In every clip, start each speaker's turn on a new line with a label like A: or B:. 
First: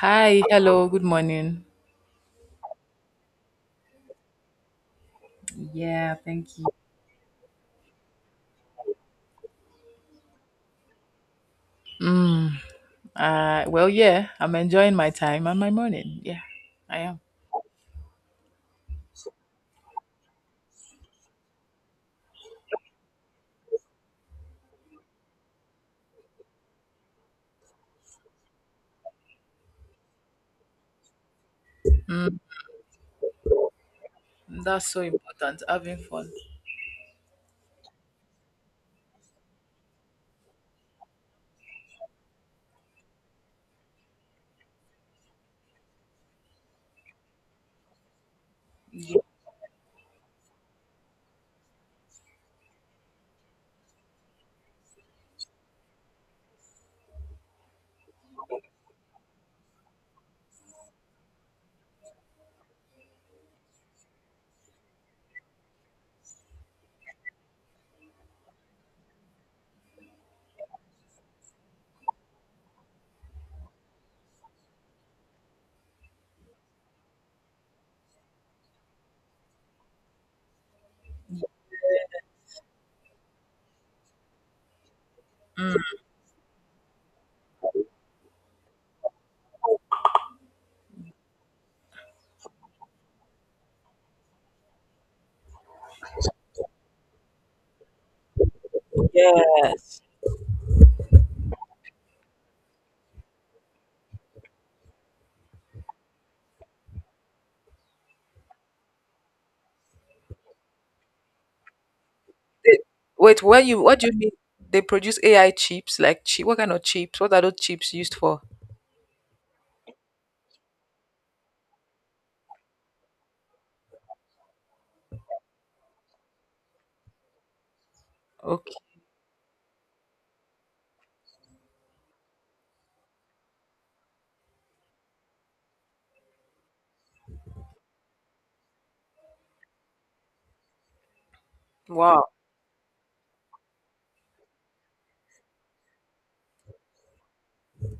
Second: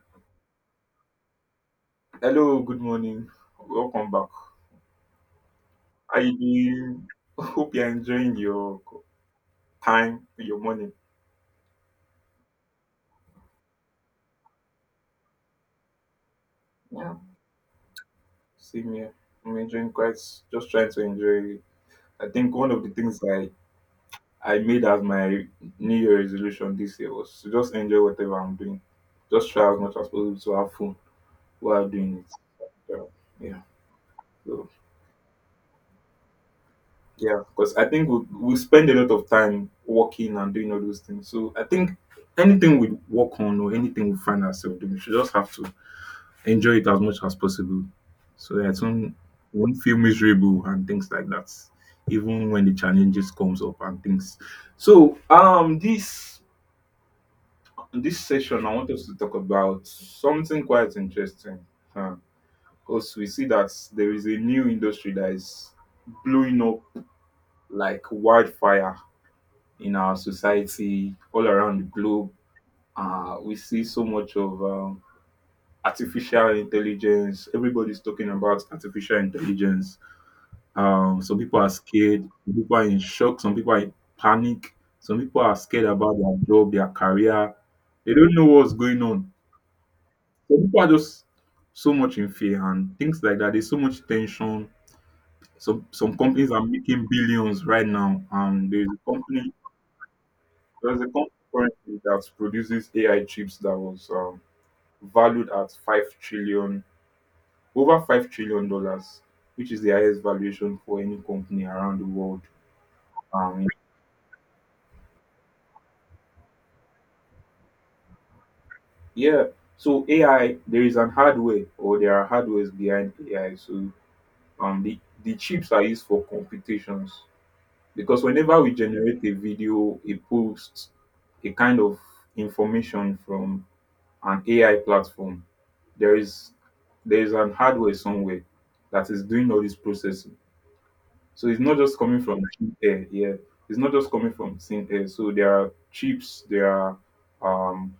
A: Hi, hello, good morning.
B: Hello, good morning. Welcome back.
A: Yeah,
B: How you
A: thank you.
B: doing? Hope you're enjoying your time, your morning.
A: Mm, well, yeah, I'm enjoying my time and my morning. Yeah, I am.
B: Same here. I'm enjoying quite, just trying to enjoy it. I think one of the things I made as my New Year resolution this year was to just enjoy whatever I'm doing. Just try as much as possible to have fun while doing
A: Mm,
B: it. So, yeah. So
A: that's so important, having fun.
B: yeah, because I think we spend a lot of time working and doing all those things. So I think anything we work on or anything we find ourselves doing, we should just have to enjoy it as much as possible. So that it
A: Ye-
B: won't feel miserable and things like that, even when the challenges comes up and things. So this session I want us to talk about something quite interesting. Because we see that there is a new industry that is blowing up like wildfire in our society all around the globe. We see so much of artificial intelligence. Everybody's talking about artificial intelligence. Some people are scared, some people are in shock, some people are in panic, some people are
A: Mm.
B: scared about their job, their career. They don't know what's going on. Some people are just so much in fear and things like that. There's so much tension. Some companies are making billions right now.
A: Yes.
B: There's a company currently that produces AI chips that was valued at over $5 trillion, which is the highest valuation for any company around the world.
A: They- Wait, when
B: Um,
A: you what do you mean? They produce AI chips, like chip. What kind of chips? What are those chips used for?
B: Yeah. So AI, there is an hardware or there are hardwares behind AI. So um the, the chips are used for computations because whenever we
A: Okay.
B: generate a video, a post, a kind of information from an AI platform, there is there is an hardware somewhere that is doing all this processing. So it's not just coming
A: Wow.
B: from thin air, yeah. It's not just coming from thin air. So there are chips, there are um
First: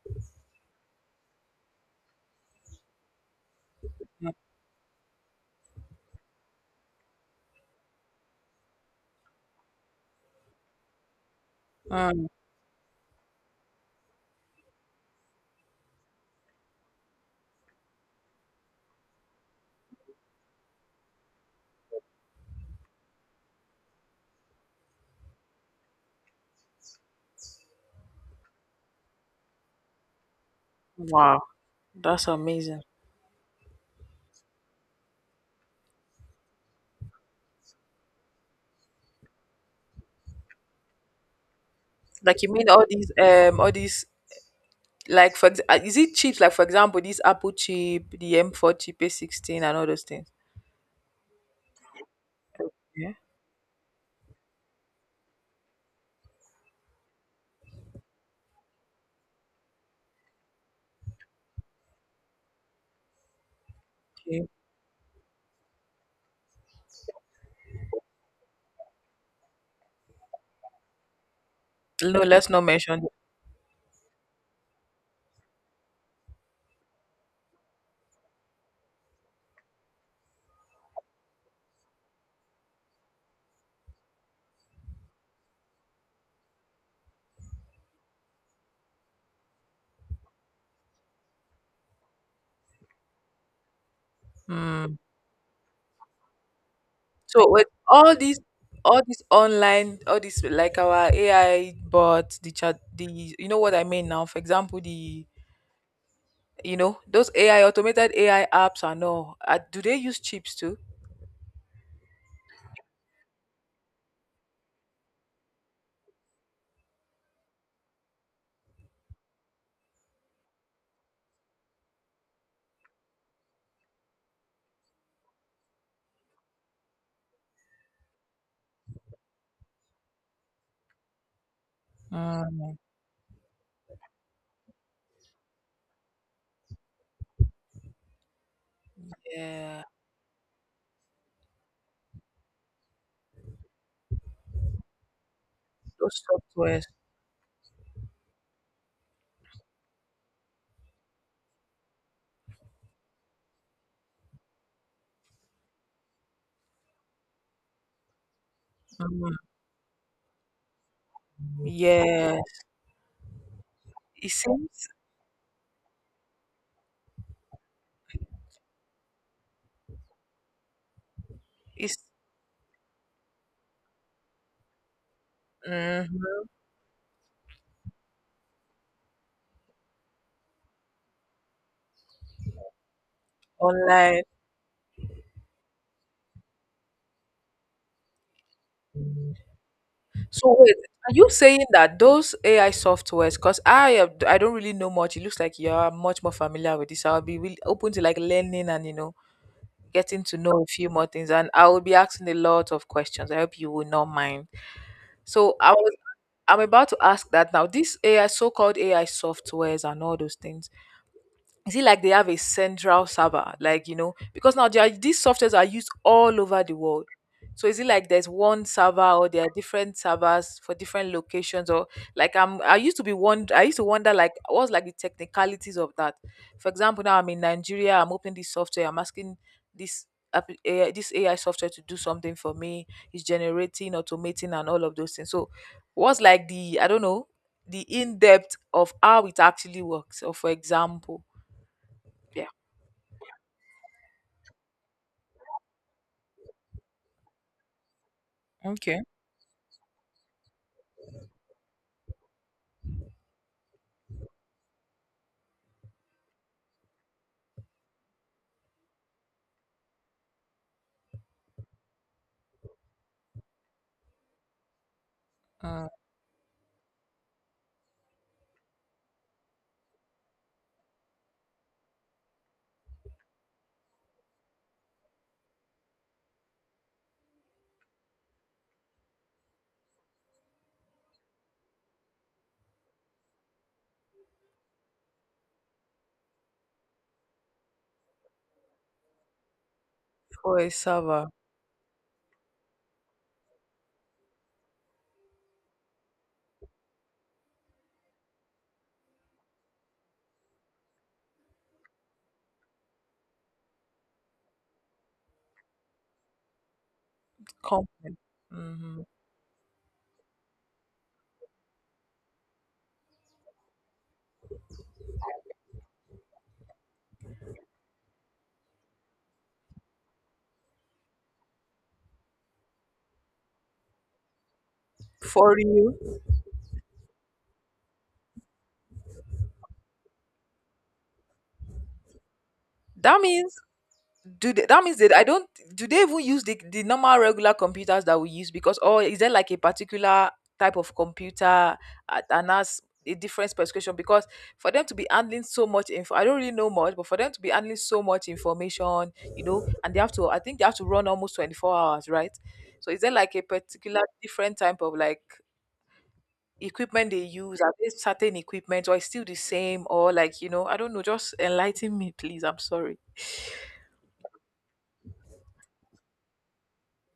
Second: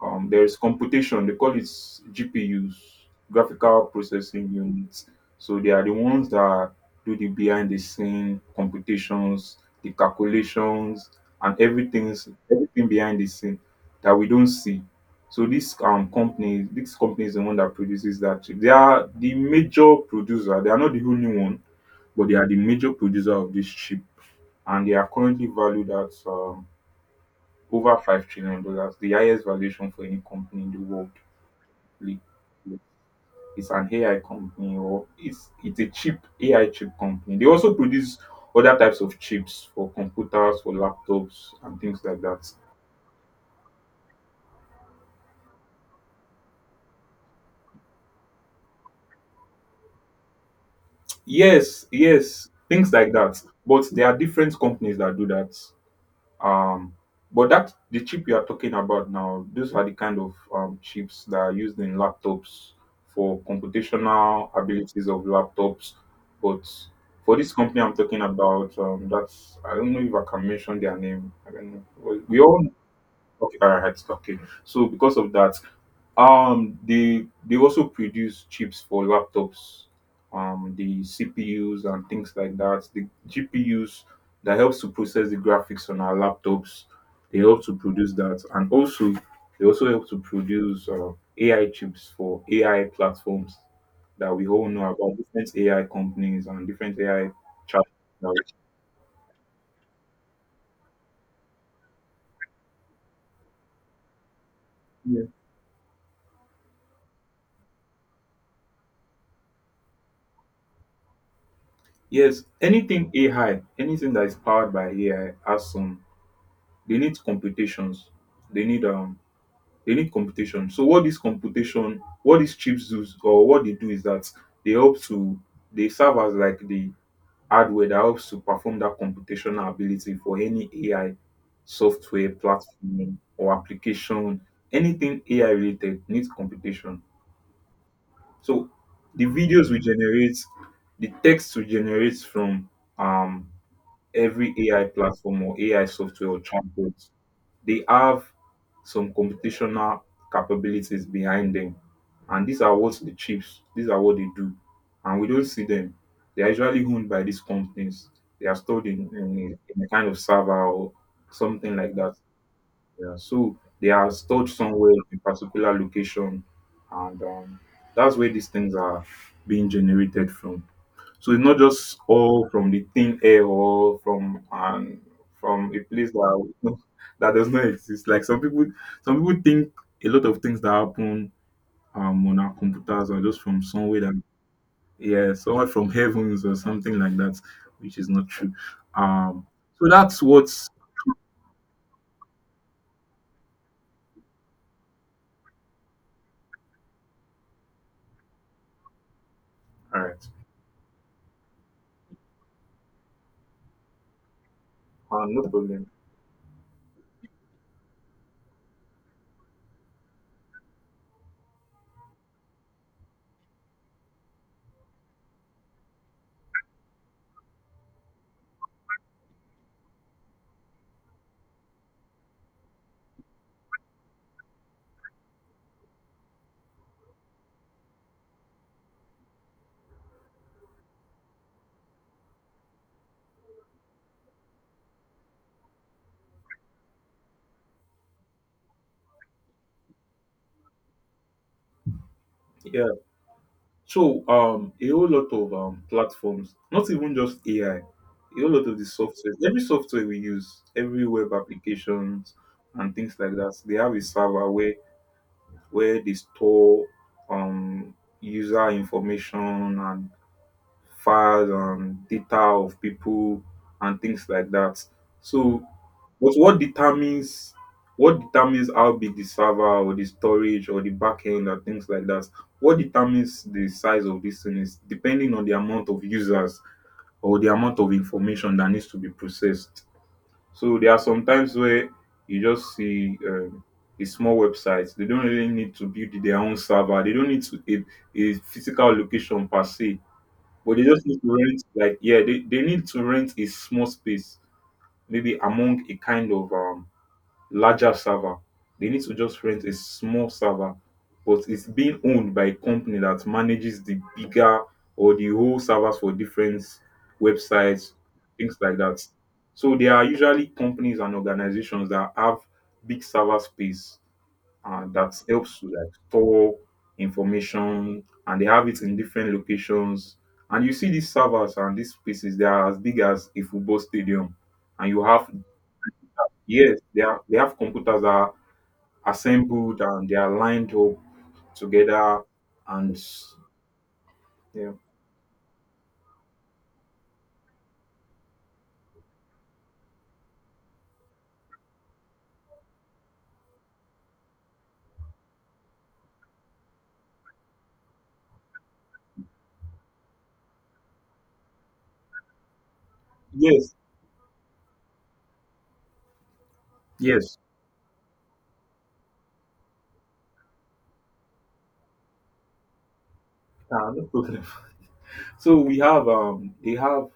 B: there is computation. They call it GPUs, graphical processing units. So they are the ones that do the behind the scene computations, the calculations, and everything
A: Mm,
B: everything behind the scene that we don't see. So this company is the one that produces that chip. They are the major producer. They are not the only one, but they are the major producer of this chip, and they are currently valued at over $5 trillion dollars, the highest valuation for any company in the world.
A: wow.
B: Like,
A: That's amazing.
B: It's an AI company or it's a chip AI chip company. They also produce other types of chips for computers, for laptops, and things like
A: Like
B: that.
A: you mean all these, is it chips? Like for example, this Apple chip, the M4 chip, A16, and all those things.
B: Yes, yes, things like
A: Yeah.
B: that. But there are different companies that do that. Um, but that the chip you are talking about now, those are the kind of chips that are used in laptops for
A: Okay.
B: computational abilities of laptops. But for this company I'm talking about, that's I don't know if I can mention their name. I don't know. We
A: No,
B: we
A: let's not
B: all
A: mention it.
B: okay, all right, okay. So because of that, they also produce chips for laptops, the CPUs and things like that. The GPUs that helps to process the graphics on our laptops, they help to produce that, and also they also help to produce AI chips for AI platforms that we all know
A: Mm.
B: about different AI companies and different AI
A: So with
B: chat.
A: all these, all this online, all this like our AI bots, the chat, the you know what I mean now. For example,
B: Yeah.
A: the you know those AI automated AI apps and all. Do they use chips too?
B: Yes, anything AI, anything that is powered by AI has some. They need computations. They need um they need computation. So what this computation, what these chips do, or what they do is that they help to they serve as like the hardware that helps to perform that computational ability for any AI software
A: Mm.
B: platform or application. Anything AI related needs computation. So the videos we
A: Yeah.
B: generate, the text we generate from um every AI platform or AI
A: Those
B: software or
A: softwares.
B: chatbot they have some computational capabilities behind them. And these are what they do. And we don't see them. They are usually owned by these companies. They are stored
A: Mm.
B: in a kind of server or something like that.
A: Yes.
B: Yeah. So they are
A: It
B: stored
A: seems
B: somewhere in particular location. And that's where these things are being generated from. So it's not just
A: it's,
B: all from the thin air or from a place
A: mhm,
B: that that does not exist. Like some people think a lot of things that happen on our computers are just from somewhere
A: online.
B: that yeah, somewhere from heavens or something like that, which is not true. Um, so that's
A: So
B: what's
A: wait, are you saying that those AI softwares? Because I don't really know much. It looks like you are much more familiar with this. I'll be really open to like learning and
B: all
A: getting
B: right.
A: to know a few more things. And I will be asking a lot of questions. I hope you will not mind.
B: No
A: So I
B: problem.
A: was I'm about to ask that now. This AI so-called AI softwares and all those things. Is it like they have a central server like, because now, these softwares are used all over the world? So is it like there's one server, or there are different servers for different locations? Or like, I used to be one, I used to wonder like what's like the technicalities of that? For example, now I'm in Nigeria, I'm opening this software, I'm asking this AI, this AI software to do something for me. It's generating, automating, and all of those things. So what's like the, I don't know, the in-depth of how it actually works? Or for example, yeah.
B: Yeah. So a whole lot of platforms, not even just AI, a whole lot of the
A: Okay.
B: software, every software we use, every web applications and things like that, they have a server where they store um user information and files and data of people and things like that. So,
A: Uh,
B: but what determines how big the server or the storage or the backend and things like that? What determines the size of this thing is depending on the amount of users or the amount of information that needs to be processed. So there are some times where you just see a small website. They don't really need to build their own server. They don't need to a physical location per se,
A: for a
B: but they just need
A: server
B: to rent like yeah, they need to rent a small space maybe among a kind of larger server. They need to just rent a small server, but it's being owned by a company that manages the bigger or the whole servers for different websites,
A: company.
B: things like
A: Hmm.
B: that. So there are usually companies and organizations that have big server space, that helps to like store information, and they have it in different locations. And you see these servers and these spaces, they are as big as a football stadium. And
A: For you.
B: yes, they have computers that are assembled and they are lined up together. And
A: That means,
B: yeah.
A: that means that I don't. Do they even use the normal regular computers that we use? Because, or is there like a particular type of computer at, and that's a different specification? Because for them to be handling so much info, I don't really know much, but for them to be handling so much information, and they have to, I think they have to run almost 24 hours, right? So is there like a
B: Yes,
A: particular different type of like equipment they
B: yes,
A: use? Are they certain equipment, or it's still the same? Or like, you know, I don't know. Just enlighten me, please. I'm sorry.
B: no problem. So we have, they have,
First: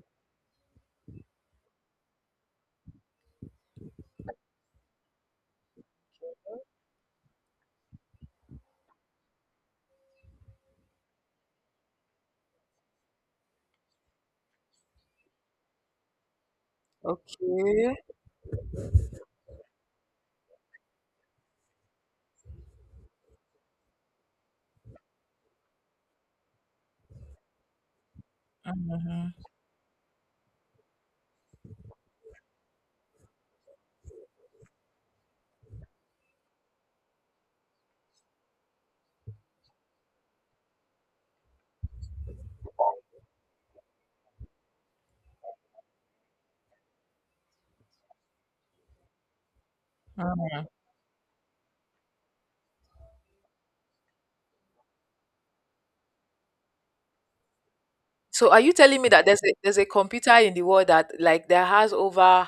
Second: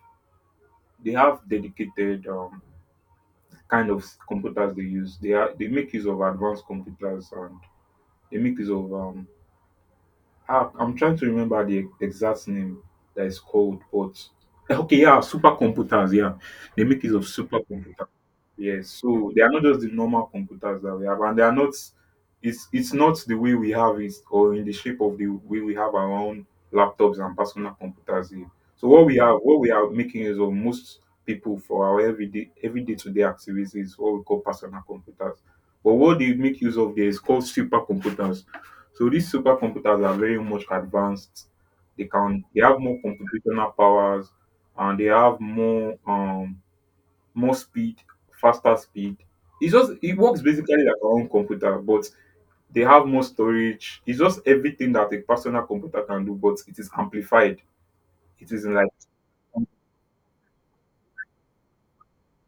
B: they have dedicated kind of computers they use. They make use of advanced computers and they make use of I'm trying to remember the exact name that is called, but okay, yeah, supercomputers. Yeah, they make use of
A: Okay.
B: supercomputers. Yes, so they are not just the normal computers that we have, and they are not. It's not the way we have it, or in the shape of the way we have our own laptops and personal computers here. So what we have, what we are making use of most people for our everyday to day activities is what we call personal computers. But what they make use of there is called supercomputers. So these supercomputers are very much advanced. They have more computational powers, and they have more speed, faster speed. It's just it works
A: Mm.
B: basically like our own computer, but they have more storage. It's just everything that a personal computer can do, but it is amplified.
A: So
B: It
A: are
B: is
A: you
B: like
A: telling me that there's a computer in the world that, like that, has over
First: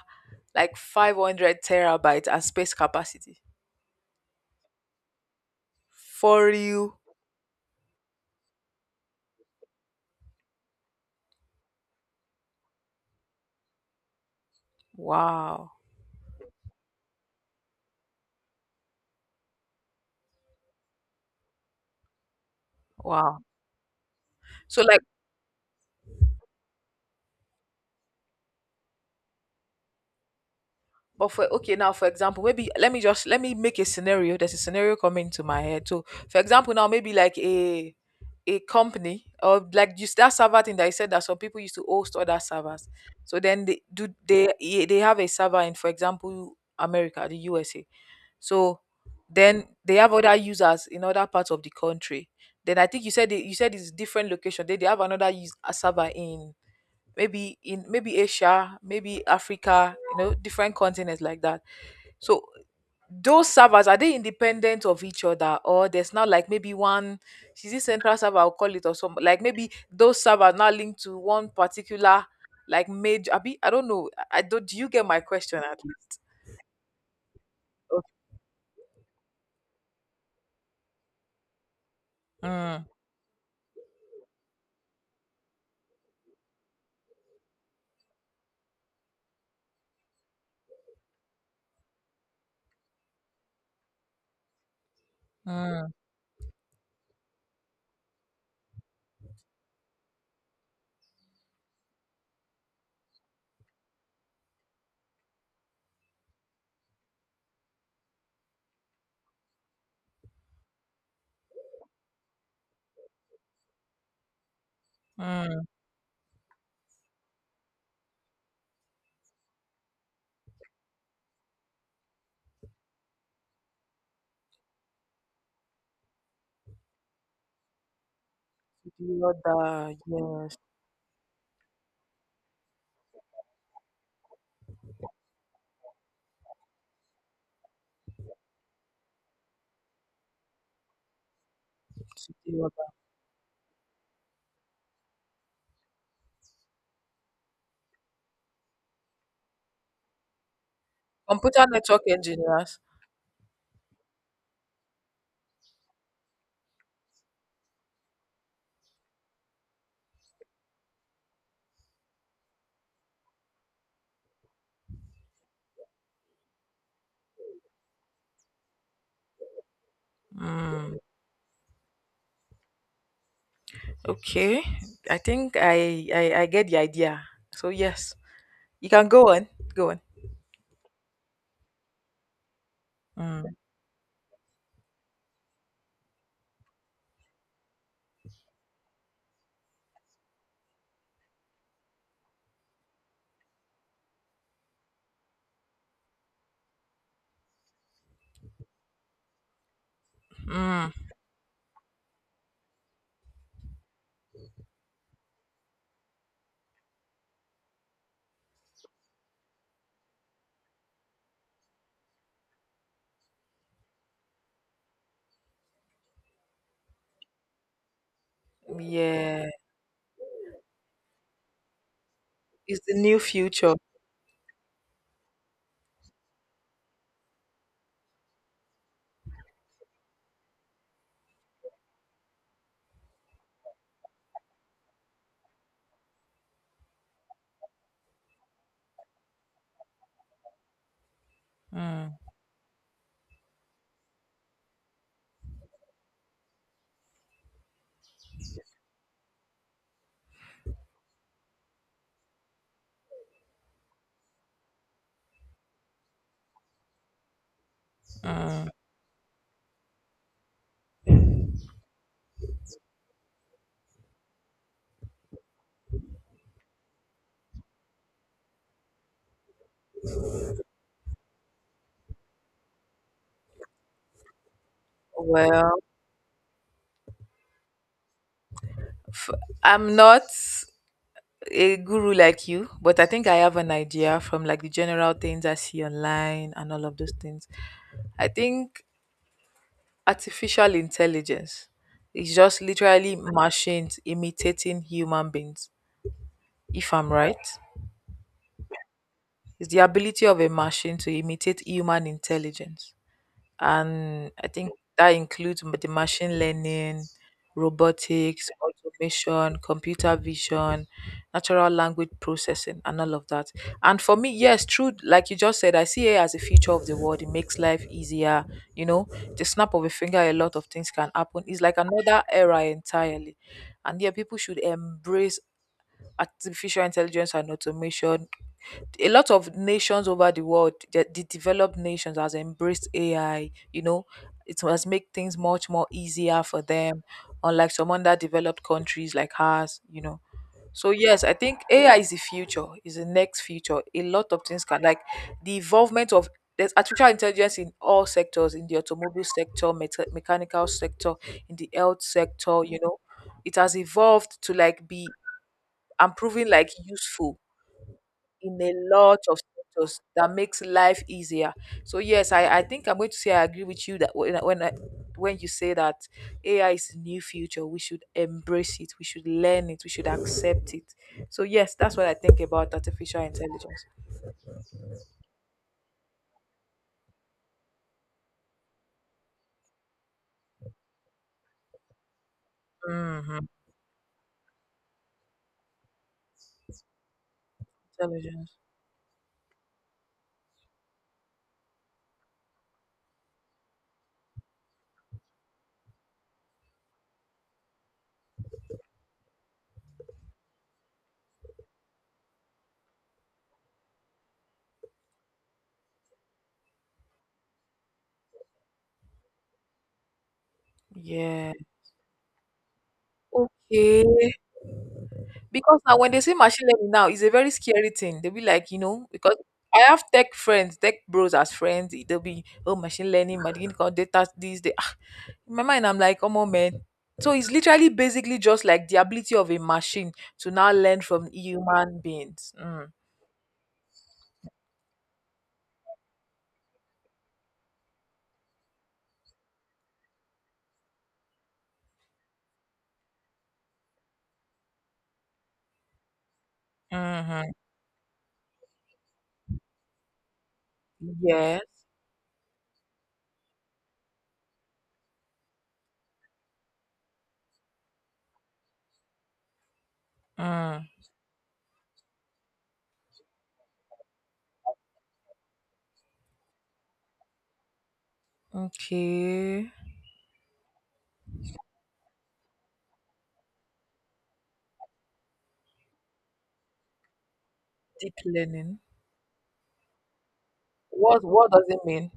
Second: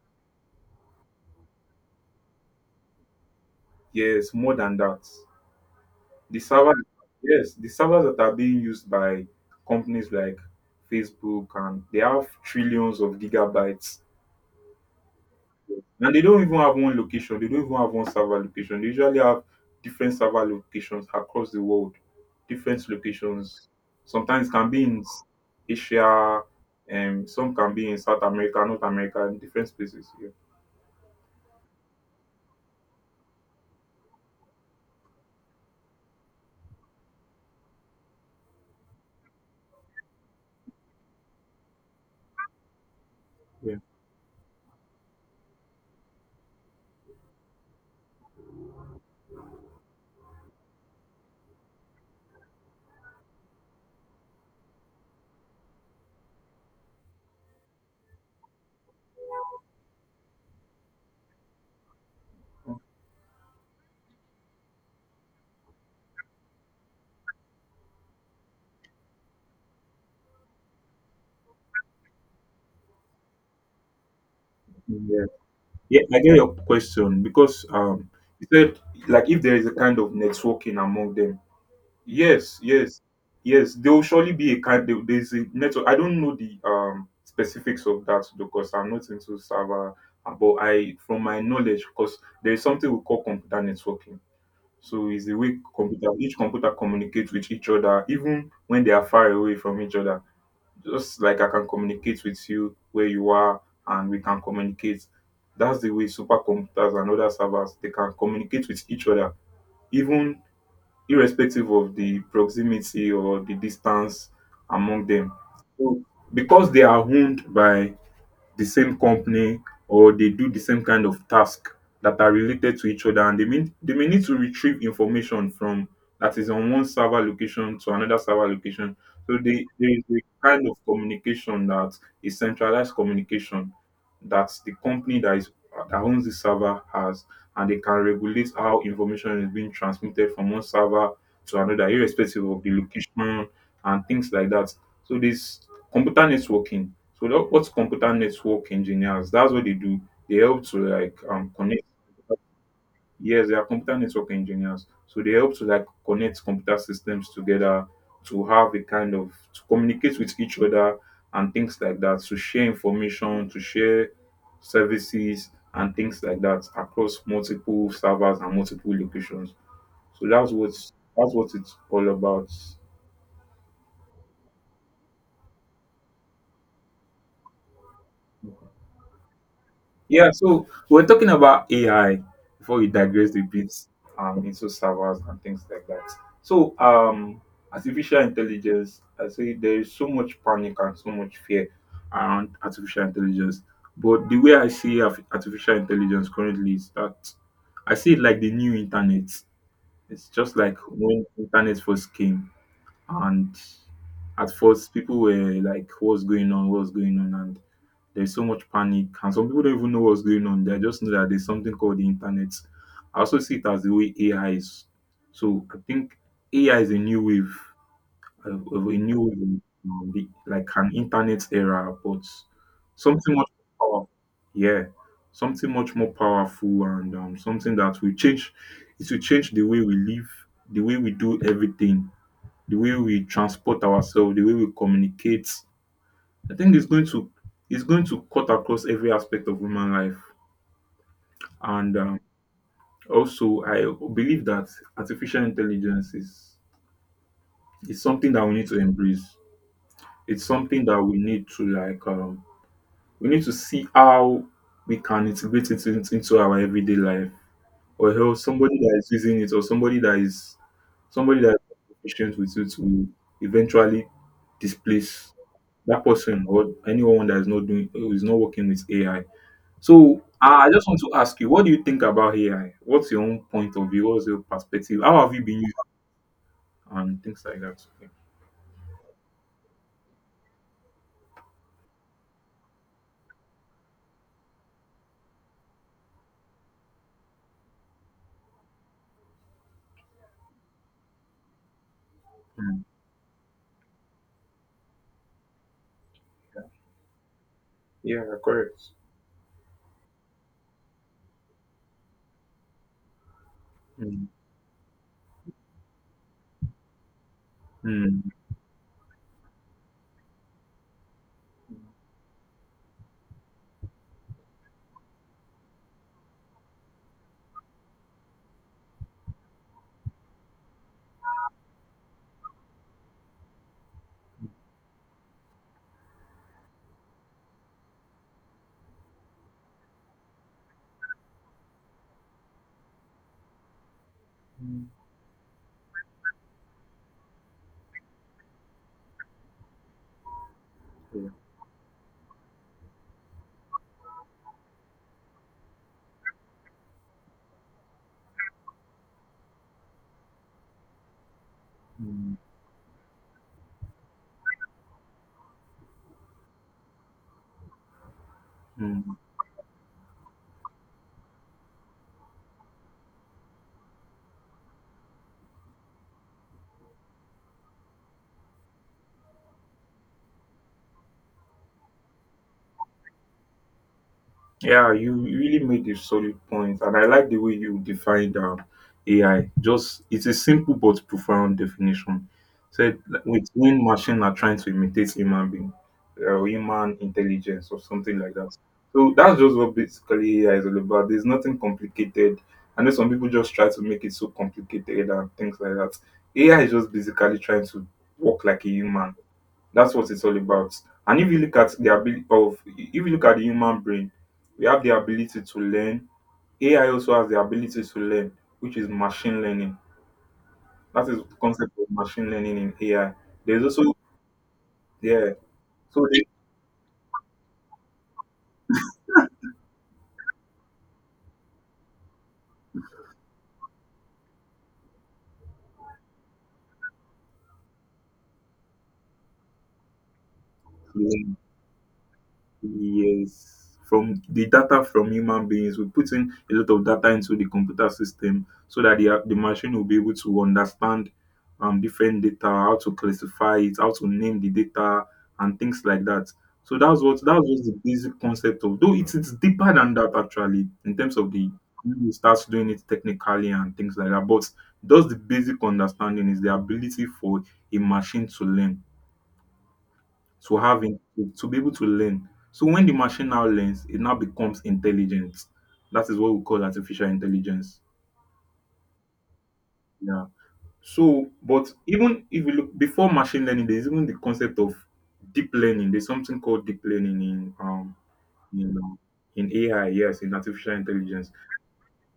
A: like 500 terabytes and space capacity?
B: yes, more than that. The
A: For
B: server
A: you?
B: yes, the servers that are being used by companies like Facebook and they have trillions of gigabytes.
A: Wow.
B: And they don't even have one location. They don't even have one server location. They usually have different server locations across the world. Different
A: Wow.
B: locations. Sometimes can
A: So
B: be in
A: like,
B: Asia, and some can be in South America, North America, in different places. Yeah.
A: but for okay now, for example, maybe let me make a scenario. There's a scenario coming to my head. So for example now, maybe like a company, or like just that server thing that I said, that some people used to host other servers. So then,
B: Yeah.
A: they do they eh, they have a server in, for example, America, the USA. So then they have other users in other parts of the country. Then I think, you said it's different location. They have another use, a server in, maybe in, maybe Asia, maybe Africa, you know, different continents like that. So those servers, are they independent of each other, or there's not like maybe one, is it central server, I'll call it, or some like maybe those servers now linked to one particular, like, major? I don't know, I don't, do you get my
B: Yeah.
A: question at
B: Yeah, I
A: least?
B: get your question because
A: Okay.
B: you said like if there is a kind of networking among them. Yes,
A: Mm.
B: yes, yes. There will surely be a kind. There's a network. I don't know the specifics of that because I'm not into server. But I, from my knowledge, because there is something we call computer networking. So it's the way
A: Mm.
B: computer each computer communicates with each other, even when they are far away from each other. Just like I can communicate with you where you are, and we can communicate. That's the way supercomputers and other servers they can communicate with each other, even irrespective of the proximity or the distance among them.
A: Mm.
B: So because they are owned by the same company or they do the same kind of task that are related to each other, and they may need to retrieve information from that is on one server location to another server
A: To
B: location.
A: the
B: So there
A: other,
B: is a
A: yes.
B: kind of communication that is centralized communication that the company that is that owns the server has, and they can regulate how information is being transmitted from one server to another
A: To
B: irrespective
A: the
B: of the
A: other.
B: location and things like that. So this computer networking, so that what's computer network engineers? That's what they do. They help to
A: Computer
B: connect.
A: network engineers.
B: Yes, they are computer network engineers. So they help to like connect computer systems together to have a kind of to communicate with each other and things like that. To share information, to share services and things like that across multiple servers and multiple locations. So
A: Mm.
B: that's what it's all about.
A: Okay. I think I, I get the idea. So yes, you can go on, go on.
B: Yeah, so we're talking about AI before we digress a
A: Mm.
B: bit, into servers and things like that. So, artificial intelligence, I say there is so much panic and so much fear around artificial intelligence. But the way I see artificial intelligence currently is that I see it like the new internet. It's just like
A: Mm.
B: when internet first came, and at first people were like, "What's going on? What's going on?" There's so much panic, and some people don't even know what's going on. They just know that there's something called the internet. I also see it as the way AI is. So I think AI is a new wave, of a new
A: Yeah.
B: wave, like an internet era, but
A: It's the new
B: something much
A: future.
B: more powerful. Yeah, something much more powerful and, something that will change. It will change the way we live, the way we do everything, the way we transport ourselves, the way we communicate, I think it's going to cut across every aspect of human life, and,
A: Mm.
B: also I believe that artificial intelligence is something that we need to embrace. It's something that we need to like, we need to see how we can integrate into our everyday life, or else
A: Mm.
B: somebody that is using it, or somebody that is patient with it will eventually displace that person or anyone that is not doing who is not working with AI. So I just want to ask you, what do you think about AI? What's your own point of view? What's your perspective? How have you been using
A: Well,
B: it and things like that?
A: f- I'm not a guru like you, but I think I have an idea from like the general things I see online and all of those things. I think artificial intelligence is just
B: Mm.
A: literally machines imitating human beings, if I'm right.
B: Yeah.
A: It's the ability of a machine to imitate human intelligence.
B: Mm,
A: And I think that includes the machine learning,
B: mm,
A: robotics, automation, computer vision, natural language processing, and all of that. And for me, yes, true, like you just said, I see it as a feature of the world. It makes life easier. You know, the snap of a finger, a lot of things can happen. It's like another era entirely. And yeah, people should embrace artificial intelligence and automation. A lot of nations over the world, the developed nations, has embraced AI. You know, it has
B: mm,
A: made things much more easier for them, unlike some underdeveloped countries like ours. You know, so yes,
B: yeah,
A: I think AI is the future, is the next future. A lot of things can, like, the involvement of, there's artificial intelligence in all sectors, in the automobile sector, mechanical sector, in the health
B: mm,
A: sector. You know, it has evolved to like be, and proving like useful in a
B: mm.
A: lot of sectors that makes life easier. So yes, I think I'm going to say I agree with you that, when you say that AI is the new future, we should embrace it, we should learn it, we should accept it. So yes, that's what I think about artificial intelligence.
B: Yeah, you really made a solid point, and I like the way you defined, AI. Just it's a simple but profound definition. Said like,
A: Hmm.
B: with when machine are trying to imitate human being, human intelligence, or something like that.
A: Intelligence.
B: So that's just what basically AI is all about. There's nothing complicated. I know some people just try to make it so complicated and things like that. AI is just basically trying to work like a human, that's what it's all about. And if you look at the ability of if you look at the human brain, we have the ability to learn. AI also has the ability to learn, which is machine learning. That is the
A: Yeah.
B: concept of machine learning in AI. There's also
A: Okay.
B: yeah.
A: Because now
B: So
A: when they say machine learning now, it's a very scary thing. They'll be like, you know, because I have tech friends, tech bros as friends. They'll be, oh, machine learning, data, this, they. Ah. In my mind, I'm like, come on, man. So it's literally basically just like the ability of a machine to now learn
B: they,
A: from human beings. Mm.
B: Yes. From the data from human beings, we put in a lot of data into the computer system so that the machine will be able to understand, different data, how to classify it, how to name the data, and things like that. So that's
A: Mm-hmm.
B: was the basic concept of. Though it's deeper than that actually in terms of the
A: Yes.
B: when you start doing it technically and things like that. But just the basic understanding is the ability for a machine to learn to
A: Mm.
B: to be able to learn. So when the machine now learns, it now becomes intelligent. That is what we call artificial intelligence.
A: Okay.
B: Yeah. So, but even if we look before machine learning, there's even the concept of deep learning. There's something called deep learning
A: Deep
B: in
A: learning.
B: um, in AI, yes, in artificial
A: What
B: intelligence.
A: What does it mean?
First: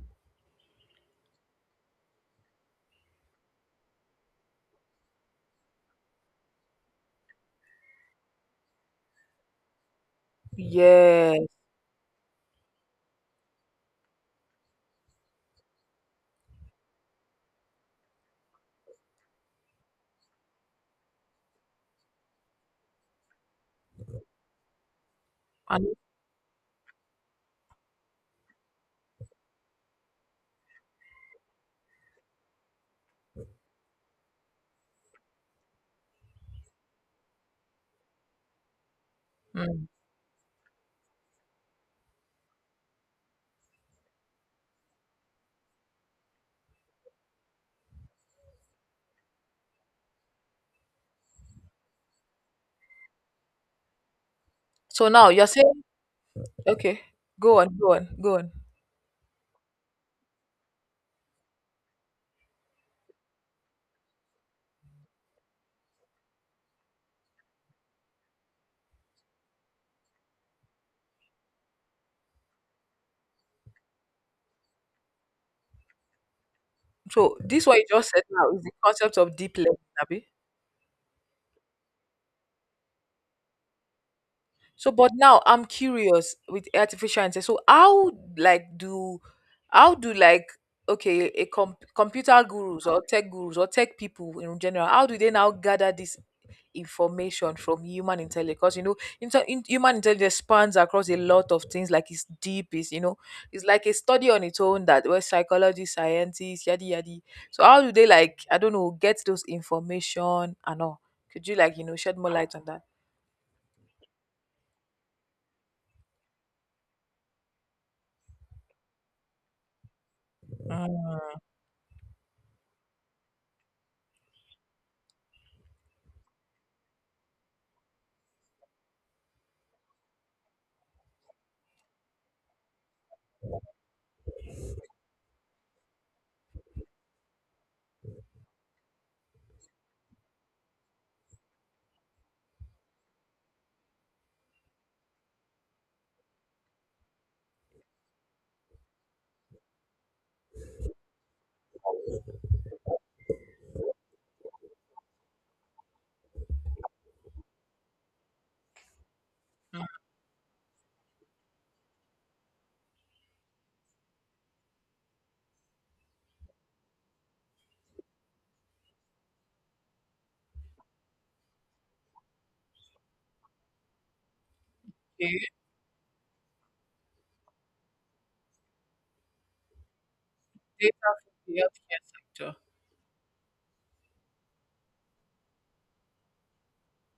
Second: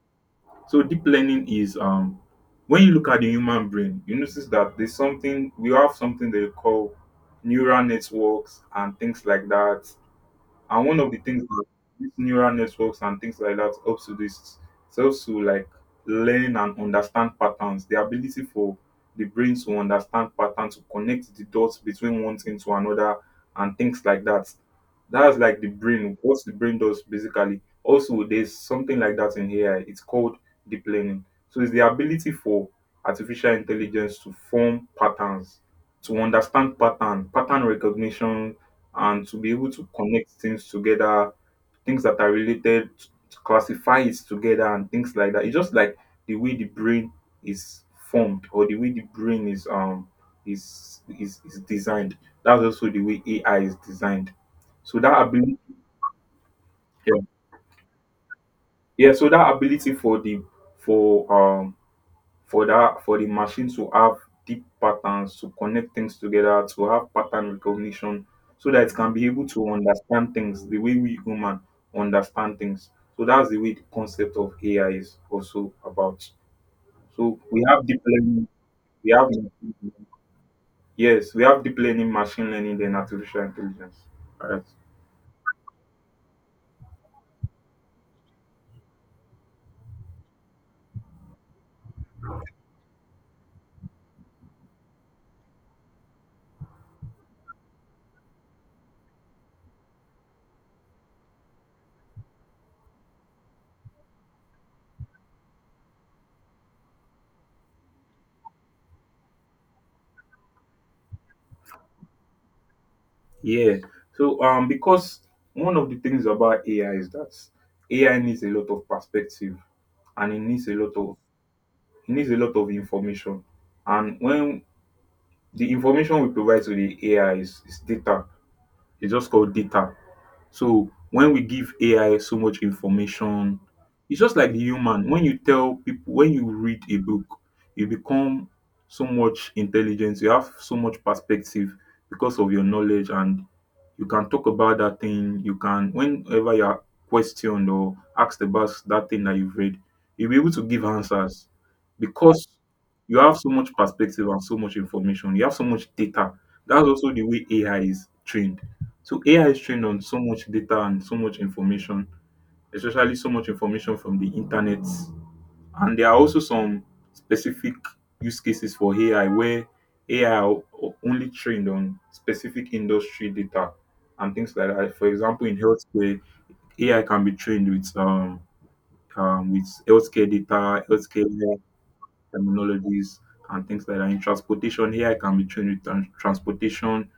B: So deep learning is, when you look at the human brain, you notice that there's something we have something they call neural networks and things like that. And one of the things
A: Yes.
B: that these neural networks and things like that helps to do is it helps to like learn and understand patterns. The ability for the brain to understand patterns, to connect the dots between one thing to another and things like that. That's like the brain, what the brain does basically. Also, there's something like that in AI. It's called deep learning. So it's the ability for artificial intelligence to form patterns, to understand pattern, pattern recognition, and to be able
A: Mm.
B: to connect things together, things that are related, to classify it together and things like that. It's just like the way the brain is formed or the way the brain is, is designed. That's also the way AI is designed. So
A: So
B: that
A: now you're
B: ability
A: saying, okay,
B: yeah.
A: go on, go on, go on.
B: Yeah, so that ability for, um for that for the machine to have deep patterns, to connect things together, to have pattern recognition, so that it can be able to understand things the way we human understand things. So that's the way the concept of AI is also about.
A: So
B: So we
A: this what
B: have
A: you
B: deep
A: just said
B: learning,
A: now is the
B: we
A: concept
B: have
A: of deep learning, Abi.
B: yes, we have deep learning, machine learning, then artificial intelligence, right?
A: So, but now I'm curious with artificial intelligence. So, like do, how do like, okay, a computer gurus or tech people in general, how do they now gather this information from human intelligence? Because you know, human intelligence spans across a lot of things. Like it's deep. It's, you know, it's like a study on its own, that where psychology, scientists, yadi yadi. So, how do they, like, I don't know, get those information and all? Could you, like, shed more light on that?
B: Yeah, so, because one of the things about AI is that AI needs a lot of perspective and it needs a lot of
A: Mm,
B: information. And when the information we provide to the AI is data. It's just called data. So when we give AI so much information, it's just like the human. When you tell people, when you read a book, you become so much intelligence, you have so much perspective because of your knowledge, and you can talk about that thing. You can, whenever you are questioned or asked about that thing that you've read, you'll be able to give answers because you have so much perspective and so much information. You have so much data. That's also the way AI is trained. So AI is trained on so much data and so much information, especially so much information from the internet. And there are also some specific use cases for AI where AI are only trained on specific industry data and things like that. For
A: okay.
B: example, in healthcare, AI can be trained with, with healthcare data, healthcare
A: The healthcare sector.
B: terminologies and things like that. In transportation, AI can be trained with transportation,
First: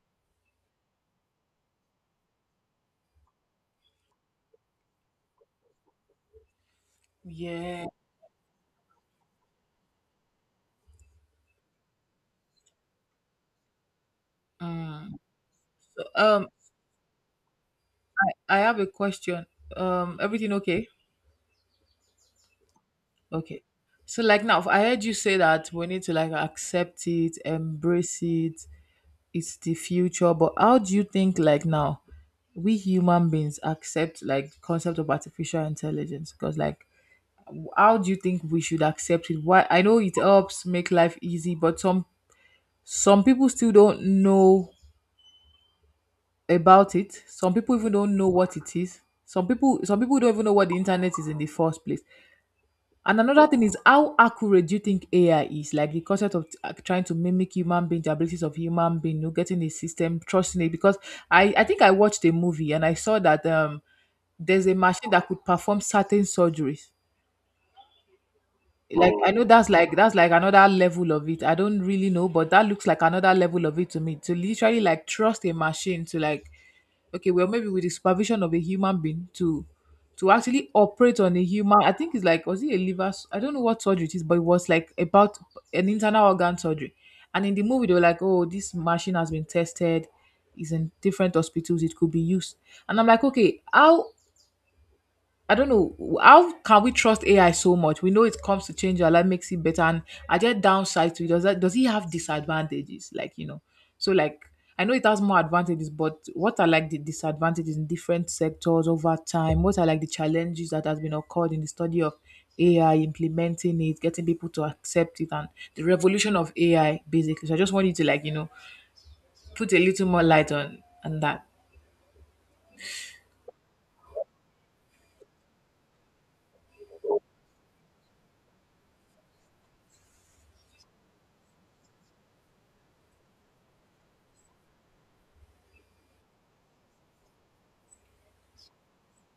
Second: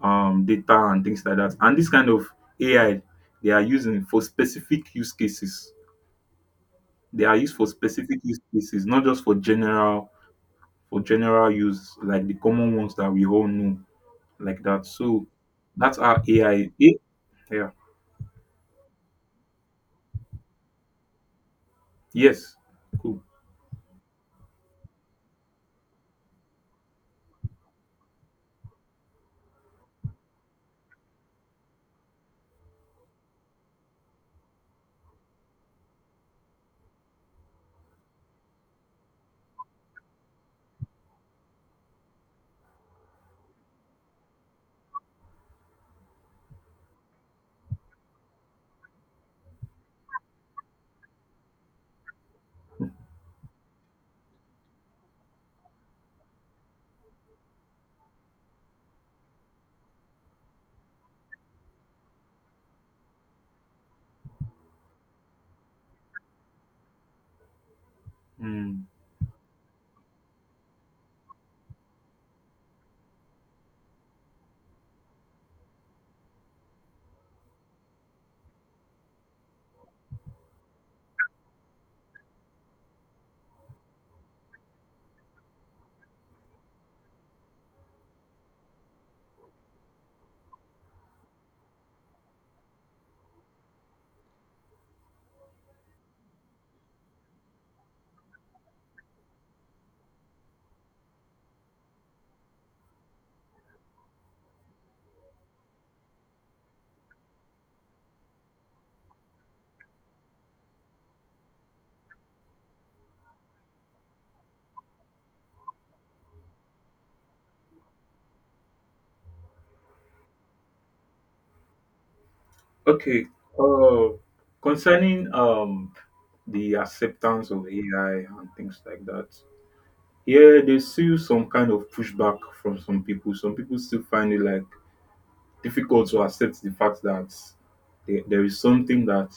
B: data, and things like that. And this kind of AI, they are using for specific use cases. They are used for
A: Yeah.
B: specific use cases, not just for general use, like the common ones that we all know, like that.
A: Mm.
B: So that's our
A: Um,
B: AI. Eh, yeah.
A: I have a question. Everything okay?
B: Yes. Cool.
A: Okay. So like now, I heard you say that we need to like accept it, embrace it. It's the future. But how do you think, like now, we human beings accept like the concept of artificial intelligence? Because like, how do you think we should accept it? Why? I know it helps make life easy, but some people still don't know about it. Some people even don't know what it is. Some people don't even know what the internet is in the first place. And another thing is, how accurate do you think AI is? Like the concept of, trying to mimic human being, the abilities of human being, you know, getting a system, trusting it. Because I think I watched a movie and I saw that there's a machine that could perform certain surgeries.
B: Mm.
A: Like I know that's like another level of it. I don't really know, but that looks like another level of it to me. To literally like trust a machine to like, okay, well maybe with the supervision of a human being, to actually operate on a human. I think it's like, was it a liver I don't know what surgery it is, but it was like about an internal organ surgery. And in the movie they were like, oh, this machine has been tested is in different hospitals, it could be used. And I'm like, okay, how? I don't know, how can we trust AI so much? We know it comes to change our life, makes it better. And are there downsides to it? Does it have disadvantages? Like, you know, so like I know it has more advantages, but what are like the disadvantages in different sectors over time? What are like the challenges that has been occurred in the study of AI, implementing it, getting people to accept it, and the revolution of AI basically. So I just want you to like, put a little more light on that.
B: Okay. Uh, concerning, the acceptance of AI and things like that. Yeah, there's still some kind of pushback from some people. Some people still find it like difficult to accept the fact that there is something that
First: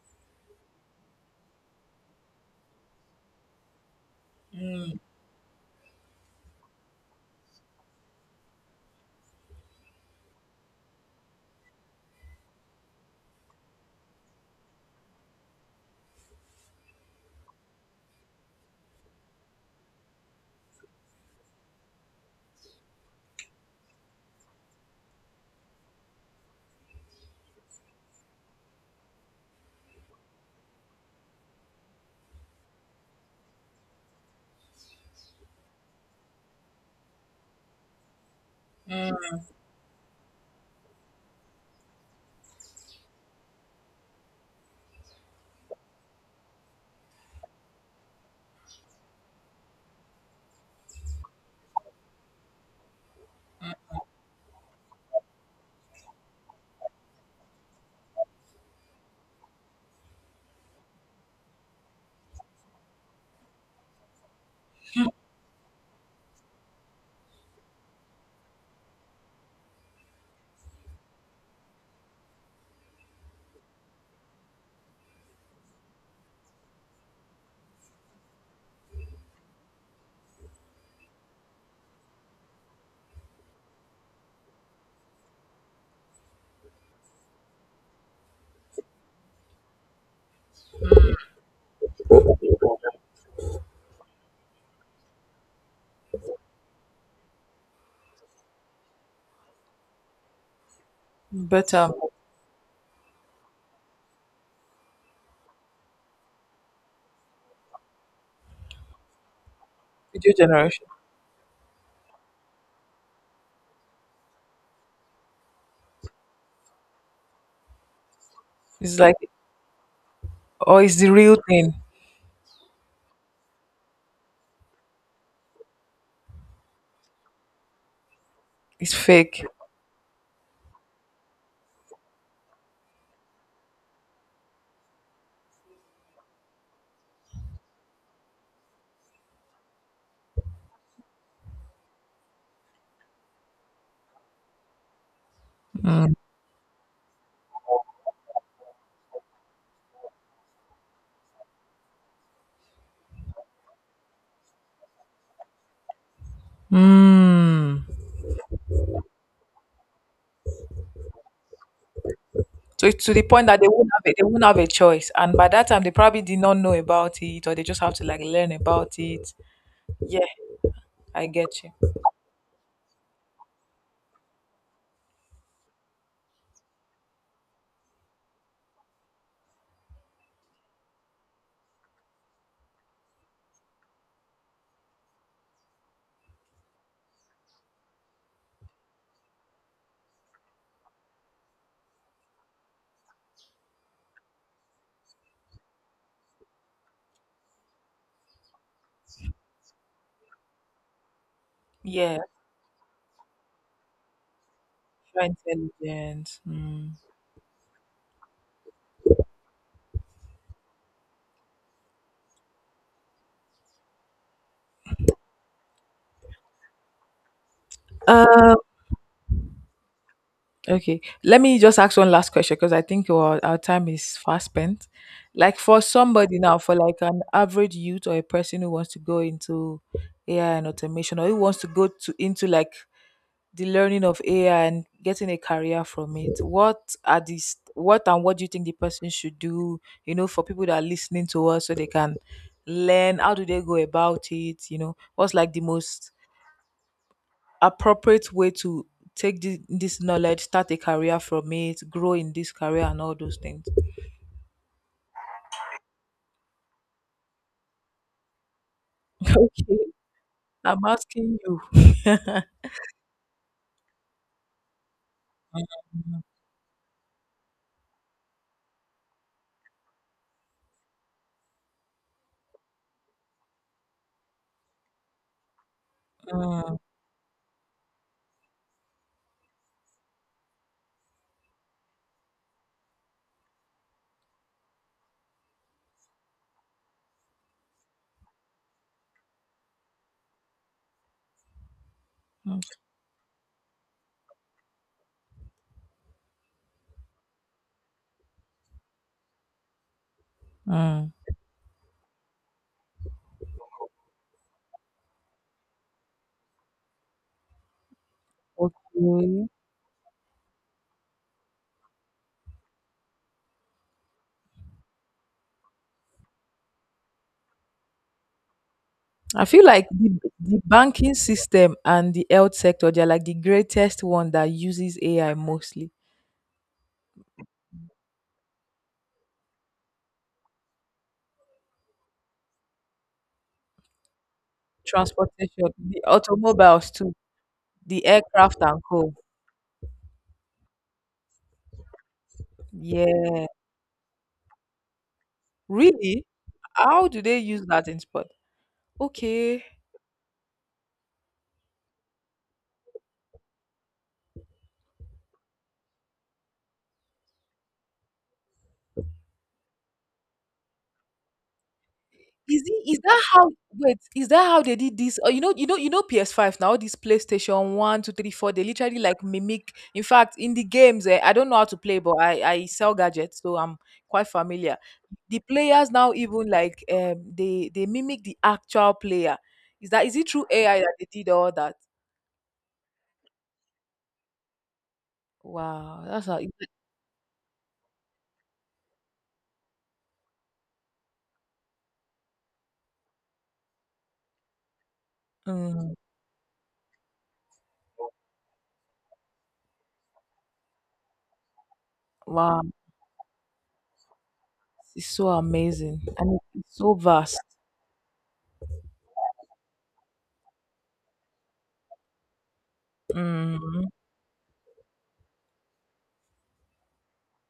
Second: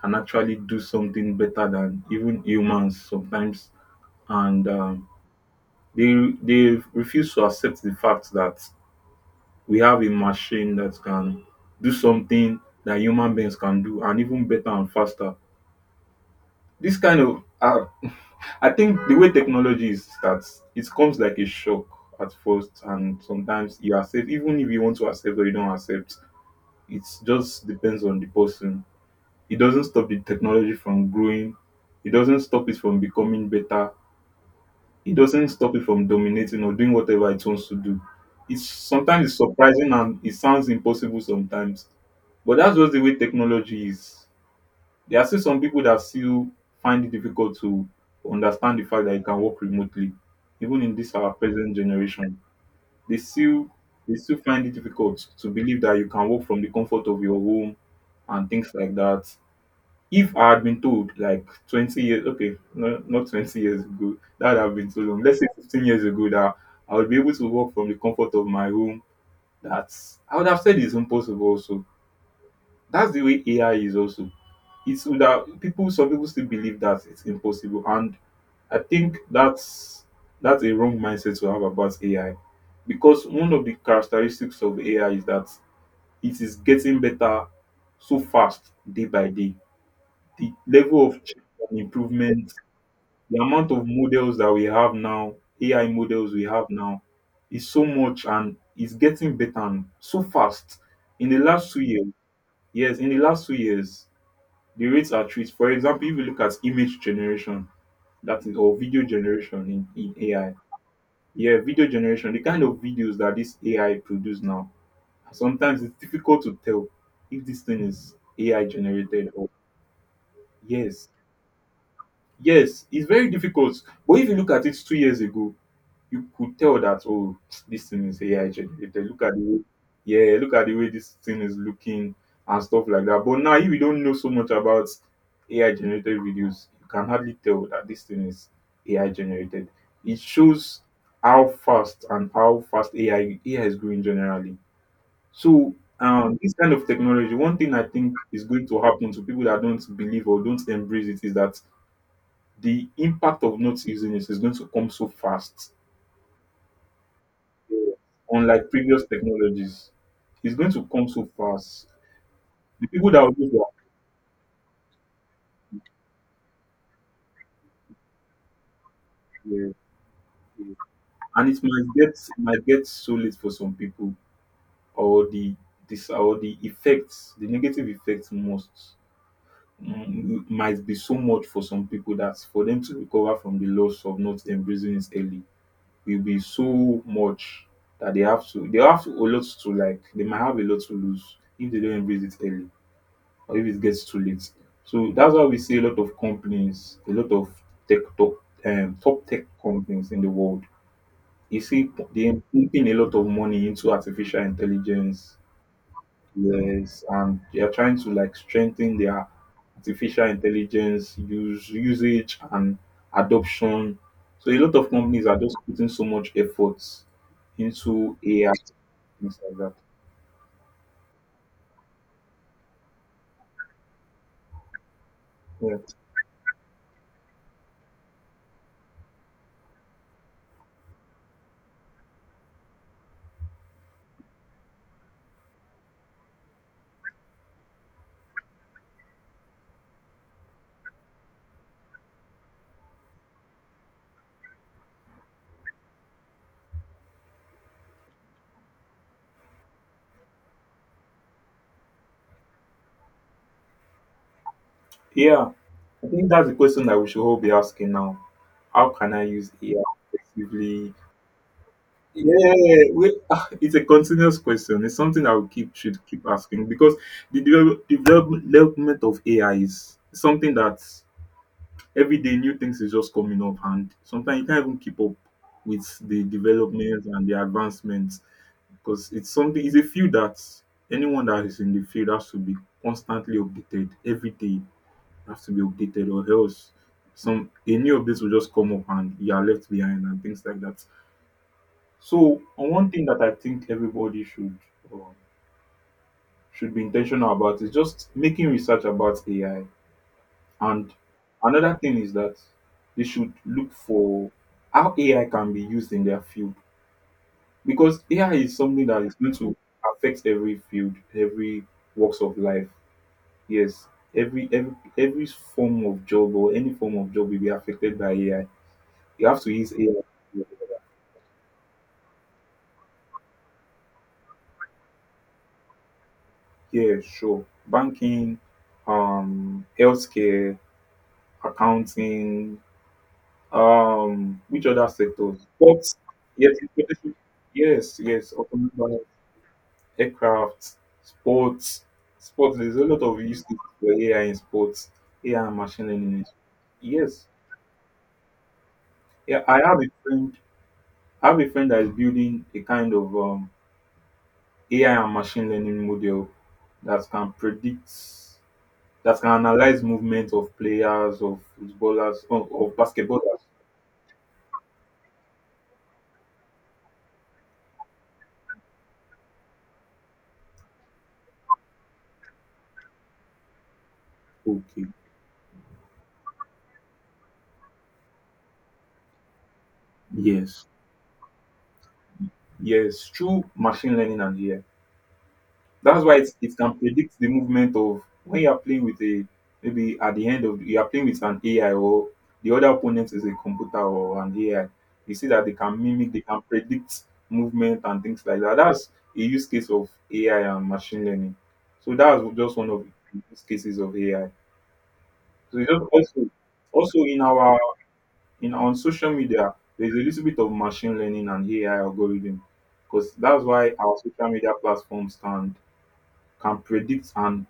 B: can actually do something better than even humans sometimes, and, they refuse to accept the fact that we have a machine that can do something that human beings can do, and even better and faster. This kind of ah, I think the way technology is starts, it comes like a shock at first, and sometimes you accept, even if you want to accept or you don't accept, it just depends on the person. It doesn't stop the technology from growing, it doesn't stop it from becoming better, it doesn't stop it from dominating or doing whatever it wants to do. It's sometimes it's surprising and it sounds impossible sometimes, but that's just the way technology is. There are still some people that still find it difficult to understand the fact that you can work remotely, even in this our present generation. They still they still find it difficult to believe that you can work from the comfort of your home and things like that. If I had been told like 20 years, okay, no, not 20 years ago, that would have been too long. Let's say 15 years ago that I would be able to work from the comfort of my home. That's I would have said it's impossible. Also, that's the way AI is also it's that people some people still believe that it's impossible, and I think that's a wrong mindset to have about ai, because one of the characteristics of ai is that it is getting better so fast day by day. The level of change and improvement, the amount of models that we have now, ai models we have now is so much, and it's getting better and so fast in the last
A: But
B: two years Yes, in the last 2 years the rates are treat. For example, if you look at image generation, that is, or video generation in
A: video
B: ai.
A: generation,
B: Yeah, video generation, the kind of videos that this ai produce now, sometimes it's difficult to tell if this thing is ai
A: it's like,
B: generated or,
A: or it's
B: yes,
A: the real thing.
B: yes, it's very difficult. But if you look at it 2 years ago, you could tell that, oh, this thing is AI
A: It's
B: generated. Look at the
A: fake.
B: way, yeah, look at the way this thing is looking and stuff like that. But now if you don't know so much about AI generated videos, you can hardly tell that this thing is AI generated. It shows how fast and how fast AI is growing generally. So this kind of technology, one thing I think is going to happen to people that don't believe or don't embrace it is that the impact of not using it is going to come so fast,
A: Mm.
B: unlike previous technologies. It's going to come so fast.
A: So
B: The
A: it's
B: people
A: to
B: that
A: the
B: will
A: point
B: use
A: that they won't have a choice, and by that time they probably did not know about it, or they just have to like learn about it.
B: that,
A: Yeah, I
B: and it
A: get you.
B: might get, it might get so late for some people, or the, this, or the effects, the negative effects must, might be so much for some people that for them to recover from the loss of not embracing it early will be so much, that they have to a lot to, like, they might have a lot to lose if they don't embrace it early, or if it gets too late. So that's why we see a lot of companies, a lot of tech top, top tech companies in the world. You see,
A: Yeah,
B: they are pumping a lot of money into artificial intelligence,
A: artificial intelligence. Mm.
B: yes, and they are trying to, like, strengthen their artificial intelligence use usage and adoption. So a lot of companies are just putting so much effort into AI,
A: Uh,
B: things like that.
A: Okay, let me just ask one last question because I think our time is fast spent. Like
B: Yeah.
A: for somebody now, for like an average youth or a person who wants to go into AI and automation, or who wants to go to into like the learning of AI and getting a career from it, what are these? What do you think the person should do? You know, for people that are listening to us, so they can learn. How do they go about it? You know, what's like the most appropriate way to take this knowledge, start a career from it, grow in this career, and all those things.
B: Yeah, I think that's the question that we should all be asking now. How can I use
A: Okay,
B: AI
A: I'm
B: effectively?
A: asking you.
B: Yeah, we, ah, it's a continuous question. It's something I will keep should keep asking, because the development of AI is something that every day new things is just coming up, and sometimes you can't even keep up with the
A: Mm.
B: developments and the advancements, because it's something. It's a field that anyone that is in the field has to be constantly updated every day, has to be updated, or else some a new update will just come up and you are left behind and things like that. So
A: Mm.
B: on one thing that I think everybody should, um, should be intentional about is just making research about AI. And
A: Mm.
B: another thing is that they should look for how AI can be used in their field, because AI is something that is going
A: Okay.
B: to affect every field, every walks of life. Yes, every every form of job or any form of job will be affected by AI. You have
A: I
B: to
A: feel
B: use
A: like
B: AI.
A: the banking system and the health sector, they're like the greatest one that uses AI mostly.
B: Yeah, sure. Banking, healthcare, accounting, which other sectors?
A: Transportation,
B: Sports.
A: the
B: Yes,
A: automobiles too,
B: transportation. Yes,
A: the
B: yes.
A: aircraft and
B: Automobile,
A: co.
B: aircraft, sports, sports. There's a lot of use
A: Yeah.
B: cases for AI in sports. AI and machine learning.
A: Really?
B: In-
A: How do
B: yes.
A: they use that in sport?
B: Yeah, I
A: Okay.
B: have a friend. I have a friend that is building a kind of AI and machine learning model that can predict, that can analyze movement of players, of footballers, of
A: Is that
B: basketballers.
A: how, wait, is that how they did this? Oh, you know PS5 now, all these PlayStation 1, 2, 3, 4 they literally like mimic. In fact, in the games, I don't know how to play, but I sell gadgets, so I'm quite familiar.
B: Okay.
A: The players now even like they mimic the actual player. Is it through
B: Yes.
A: AI that they did all that?
B: Yes, through machine learning and AI.
A: Wow,
B: That's why
A: that's
B: it's,
A: how,
B: it can predict the movement of when you are playing with a, maybe at the end of, you are playing with an AI, or the other opponent is a computer or an AI. You see that they can
A: mm,
B: mimic, they can predict movement and things like that. That's a use case of AI and machine learning. So that's just
A: wow,
B: one of the use cases of AI.
A: it's so
B: So it's just
A: amazing
B: also,
A: and it's so
B: also in
A: vast.
B: our, in on social media, there's a little bit of machine learning and AI algorithm, because that's why
A: Mm.
B: our social media platforms can predict and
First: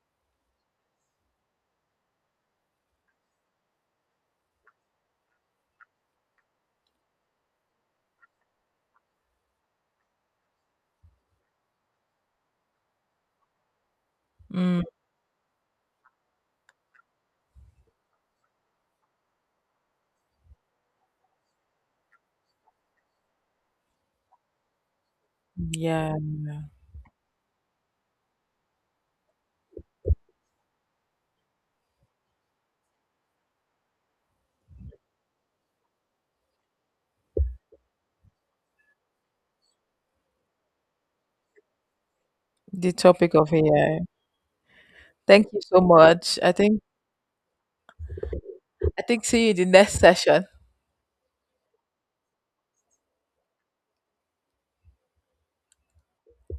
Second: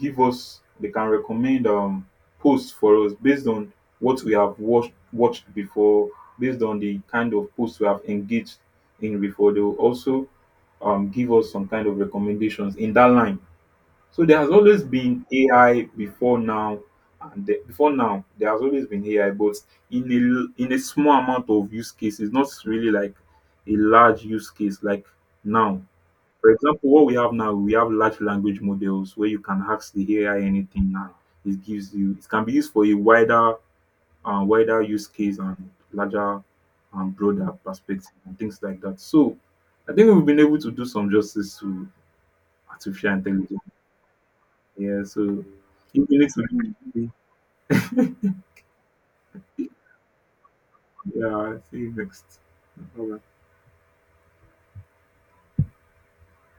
B: give us, they can recommend posts for us based on what we have watched before, based on the kind of posts we have engaged in before. They will also give us some kind of recommendations in that line. So there has always
A: Mm.
B: been AI before now, and the, before now there has always been AI, but in a in a small amount of use cases, not really like a large use case like now.
A: Yeah,
B: For example, what we have now, we have large language models where you can ask the AI anything now. It gives you. It can be used for a wider, wider use case and larger and broader perspective and things like that. So I think we've been able to do some justice to
A: the
B: artificial
A: topic of
B: intelligence.
A: AI.
B: Yeah, so
A: Thank you so
B: you need
A: much.
B: to,
A: I think see you in the next session.
B: yeah, see you next. Bye-bye.